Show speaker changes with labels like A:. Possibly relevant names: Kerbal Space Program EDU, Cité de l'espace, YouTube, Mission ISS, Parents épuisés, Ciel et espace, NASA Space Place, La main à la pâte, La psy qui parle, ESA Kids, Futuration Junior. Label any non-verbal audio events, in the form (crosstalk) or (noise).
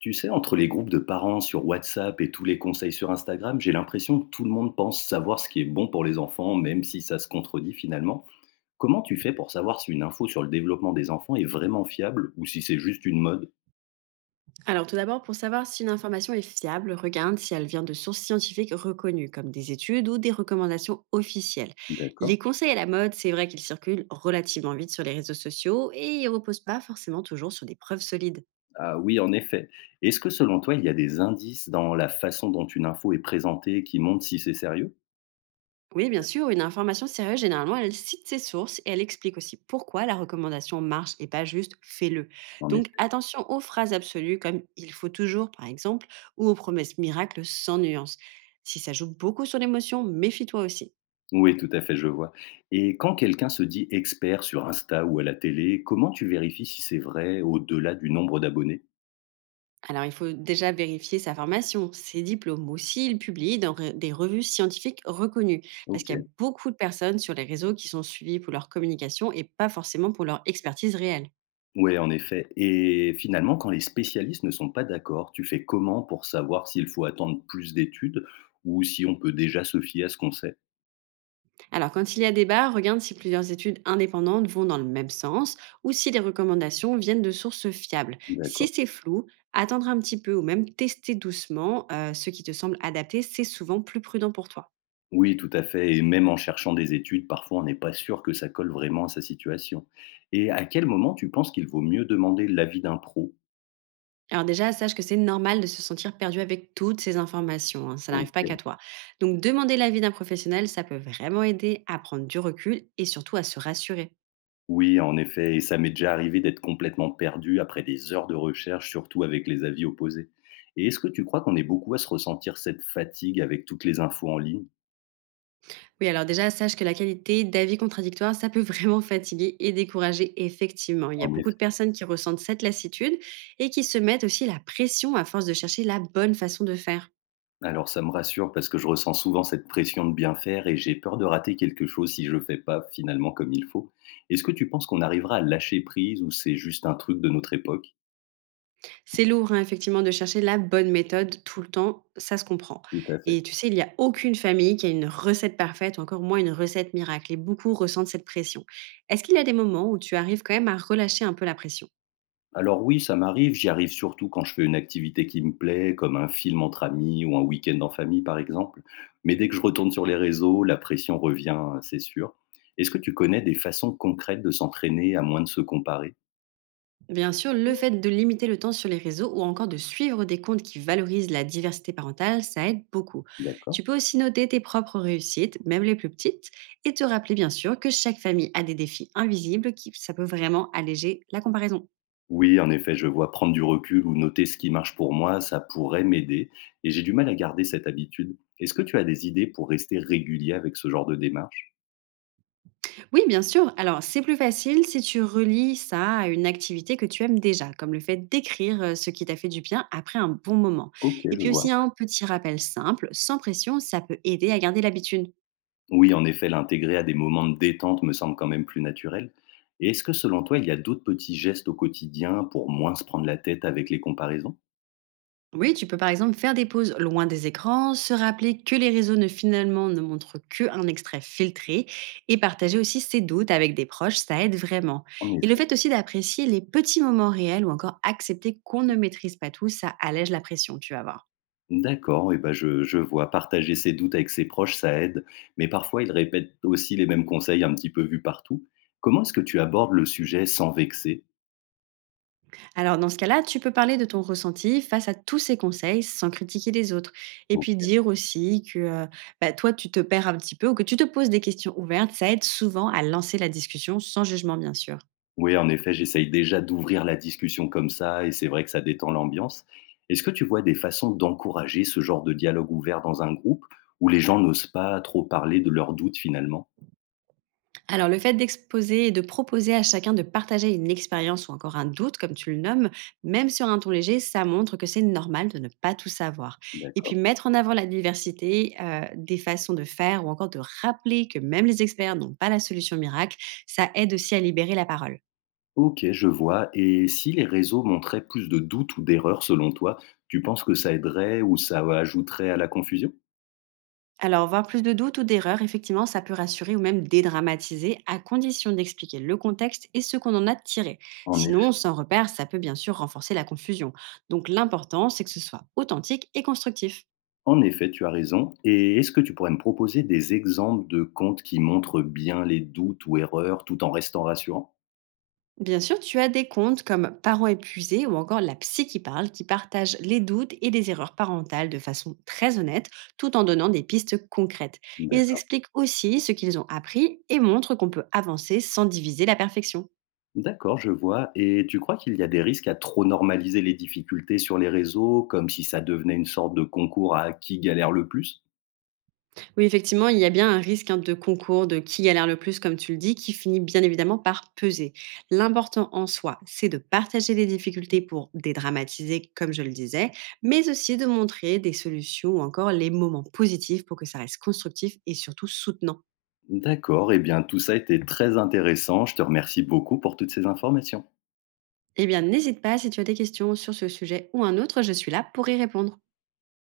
A: Tu sais, entre les groupes de parents sur WhatsApp et tous les conseils sur Instagram, j'ai l'impression que tout le monde pense savoir ce qui est bon pour les enfants, même si ça se contredit finalement. Comment tu fais pour savoir si une info sur le développement des enfants est vraiment fiable ou si c'est juste une mode?
B: Alors tout d'abord, pour savoir si une information est fiable, regarde si elle vient de sources scientifiques reconnues, comme des études ou des recommandations officielles.
A: D'accord.
B: Les conseils à la mode, c'est vrai qu'ils circulent relativement vite sur les réseaux sociaux et ils ne reposent pas forcément toujours sur des preuves solides.
A: Ah oui, en effet. Est-ce que selon toi, il y a des indices dans la façon dont une info est présentée qui montrent si c'est sérieux?
B: Oui, bien sûr, une information sérieuse, généralement, elle cite ses sources et elle explique aussi pourquoi la recommandation marche et pas juste fais-le.
A: En
B: Donc
A: effet.
B: attention aux phrases absolues comme il faut toujours, par exemple, ou aux promesses miracles sans nuance. Si ça joue beaucoup sur l'émotion, méfie-toi aussi.
A: Oui, tout à fait, je vois. Et quand quelqu'un se dit expert sur Insta ou à la télé, comment tu vérifies si c'est vrai au-delà du nombre d'abonnés?
B: Alors, il faut déjà vérifier sa formation, ses diplômes. Aussi, il publie dans des revues scientifiques reconnues, parce
A: Ok.
B: qu'il y a beaucoup de personnes sur les réseaux qui sont suivies pour leur communication et pas forcément pour leur expertise réelle.
A: Ouais, en effet. Et finalement, quand les spécialistes ne sont pas d'accord, tu fais comment pour savoir s'il faut attendre plus d'études ou si on peut déjà se fier à ce qu'on sait?
B: Alors, quand il y a débat, regarde si plusieurs études indépendantes vont dans le même sens ou si les recommandations viennent de sources fiables. Si
A: D'accord.
B: c'est flou, attendre un petit peu ou même tester doucement ce qui te semble adapté, c'est souvent plus prudent pour toi.
A: Oui, tout à fait. Et même en cherchant des études, parfois on n'est pas sûr que ça colle vraiment à sa situation. Et à quel moment tu penses qu'il vaut mieux demander l'avis d'un pro?
B: Alors déjà, sache que c'est normal de se sentir perdu avec toutes ces informations, hein, ça n'arrive pas qu'à
A: Ok.
B: toi. Donc demander l'avis d'un professionnel, ça peut vraiment aider à prendre du recul et surtout à se rassurer.
A: Oui, en effet. Et ça m'est déjà arrivé d'être complètement perdu après des heures de recherche, surtout avec les avis opposés. Et est-ce que tu crois qu'on est beaucoup à se ressentir cette fatigue avec toutes les infos en ligne?
B: Oui, alors déjà, sache que la qualité d'avis contradictoires, ça peut (laughs) vraiment fatiguer et décourager, effectivement. Il y a
A: En
B: beaucoup de
A: effet.
B: personnes qui ressentent cette lassitude et qui se mettent aussi la pression à force de chercher la bonne façon de faire.
A: Alors ça me rassure parce que je ressens souvent cette pression de bien faire et j'ai peur de rater quelque chose si je ne fais pas finalement comme il faut. Est-ce que tu penses qu'on arrivera à lâcher prise ou c'est juste un truc de notre époque?
B: C'est lourd, hein, effectivement, de chercher la bonne méthode tout le temps, ça se comprend.
A: Tout à fait.
B: Et tu sais, il n'y a aucune famille qui a une recette parfaite, ou encore moins une recette miracle, et beaucoup ressentent cette pression. Est-ce qu'il y a des moments où tu arrives quand même à relâcher un peu la pression?
A: Alors oui, ça m'arrive, j'y arrive surtout quand je fais une activité qui me plaît, comme un film entre amis ou un week-end en famille par exemple. Mais dès que je retourne sur les réseaux, la pression revient, c'est sûr. Est-ce que tu connais des façons concrètes de s'entraîner à moins de se comparer?
B: Bien sûr, le fait de limiter le temps sur les réseaux ou encore de suivre des comptes qui valorisent la diversité parentale, ça aide beaucoup. Tu
A: D'accord.
B: peux aussi noter tes propres réussites, même les plus petites, et te rappeler bien sûr que chaque famille a des défis invisibles qui, ça peut vraiment alléger la comparaison.
A: Oui, en effet, je vois, prendre du recul ou noter ce qui marche pour moi, ça pourrait m'aider. Et j'ai du mal à garder cette habitude. Est-ce que tu as des idées pour rester régulier avec ce genre de démarche?
B: Oui, bien sûr. Alors, c'est plus facile si tu relis ça à une activité que tu aimes déjà, comme le fait d'écrire ce qui t'a fait du bien après un bon moment.
A: Ok,
B: Et
A: je
B: puis aussi,
A: vois.
B: un petit rappel simple, sans pression, ça peut aider à garder l'habitude.
A: Oui, en effet, l'intégrer à des moments de détente me semble quand même plus naturel. Et est-ce que selon toi, il y a d'autres petits gestes au quotidien pour moins se prendre la tête avec les comparaisons?
B: Oui, tu peux par exemple faire des pauses loin des écrans, se rappeler que les réseaux ne finalement ne montrent que un extrait filtré et partager aussi ses doutes avec des proches, ça aide vraiment.
A: En
B: Et le
A: effet.
B: fait aussi d'apprécier les petits moments réels ou encore accepter qu'on ne maîtrise pas tout, ça allège la pression, tu vas voir.
A: D'accord, et ben je vois, partager ses doutes avec ses proches, ça aide, mais parfois ils répètent aussi les mêmes conseils un petit peu vus partout. Comment est-ce que tu abordes le sujet sans vexer?
B: Alors dans ce cas-là, tu peux parler de ton ressenti face à tous ces conseils sans critiquer les autres. Et puis
A: OK.
B: dire aussi que bah, toi, tu te perds un petit peu ou que tu te poses des questions ouvertes, ça aide souvent à lancer la discussion sans jugement, bien sûr.
A: Oui, en effet, j'essaye déjà d'ouvrir la discussion comme ça et c'est vrai que ça détend l'ambiance. Est-ce que tu vois des façons d'encourager ce genre de dialogue ouvert dans un groupe où les gens n'osent pas trop parler de leurs doutes finalement?
B: Alors le fait d'exposer et de proposer à chacun de partager une expérience ou encore un doute, comme tu le nommes, même sur un ton léger, ça montre que c'est normal de ne pas tout savoir. Et puis
A: D'accord.
B: mettre en avant la diversité des façons de faire ou encore de rappeler que même les experts n'ont pas la solution miracle, ça aide aussi à libérer la parole.
A: OK, je vois, et si les réseaux montraient plus de doutes ou d'erreurs selon toi, tu penses que ça aiderait ou ça ajouterait à la confusion?
B: Alors, voir plus de doutes ou d'erreurs, effectivement, ça peut rassurer ou même dédramatiser, à condition d'expliquer le contexte et ce qu'on en a tiré.
A: En
B: Sinon,
A: effet.
B: sans repère, ça peut bien sûr renforcer la confusion. Donc, l'important, c'est que ce soit authentique et constructif.
A: En effet, tu as raison, et est-ce que tu pourrais me proposer des exemples de comptes qui montrent bien les doutes ou erreurs tout en restant rassurants?
B: Bien sûr, tu as des comptes comme Parents épuisés ou encore La psy qui parle, qui partagent les doutes et les erreurs parentales de façon très honnête, tout en donnant des pistes concrètes. Ils expliquent aussi ce qu'ils ont appris et montrent qu'on peut avancer sans diviser la perfection.
A: D'accord, je vois. Et tu crois qu'il y a des risques à trop normaliser les difficultés sur les réseaux, comme si ça devenait une sorte de concours à qui galère le plus?
B: Oui, effectivement, il y a bien un risque hein, de concours, de qui galère le plus, comme tu le dis, qui finit bien évidemment par peser. L'important en soi, c'est de partager les difficultés pour dédramatiser, comme je le disais, mais aussi de montrer des solutions ou encore les moments positifs pour que ça reste constructif et surtout soutenant.
A: D'accord, eh bien tout ça était très intéressant. Je te remercie beaucoup pour toutes ces informations.
B: Eh bien, n'hésite pas si tu as des questions sur ce sujet ou un autre, je suis là pour y répondre.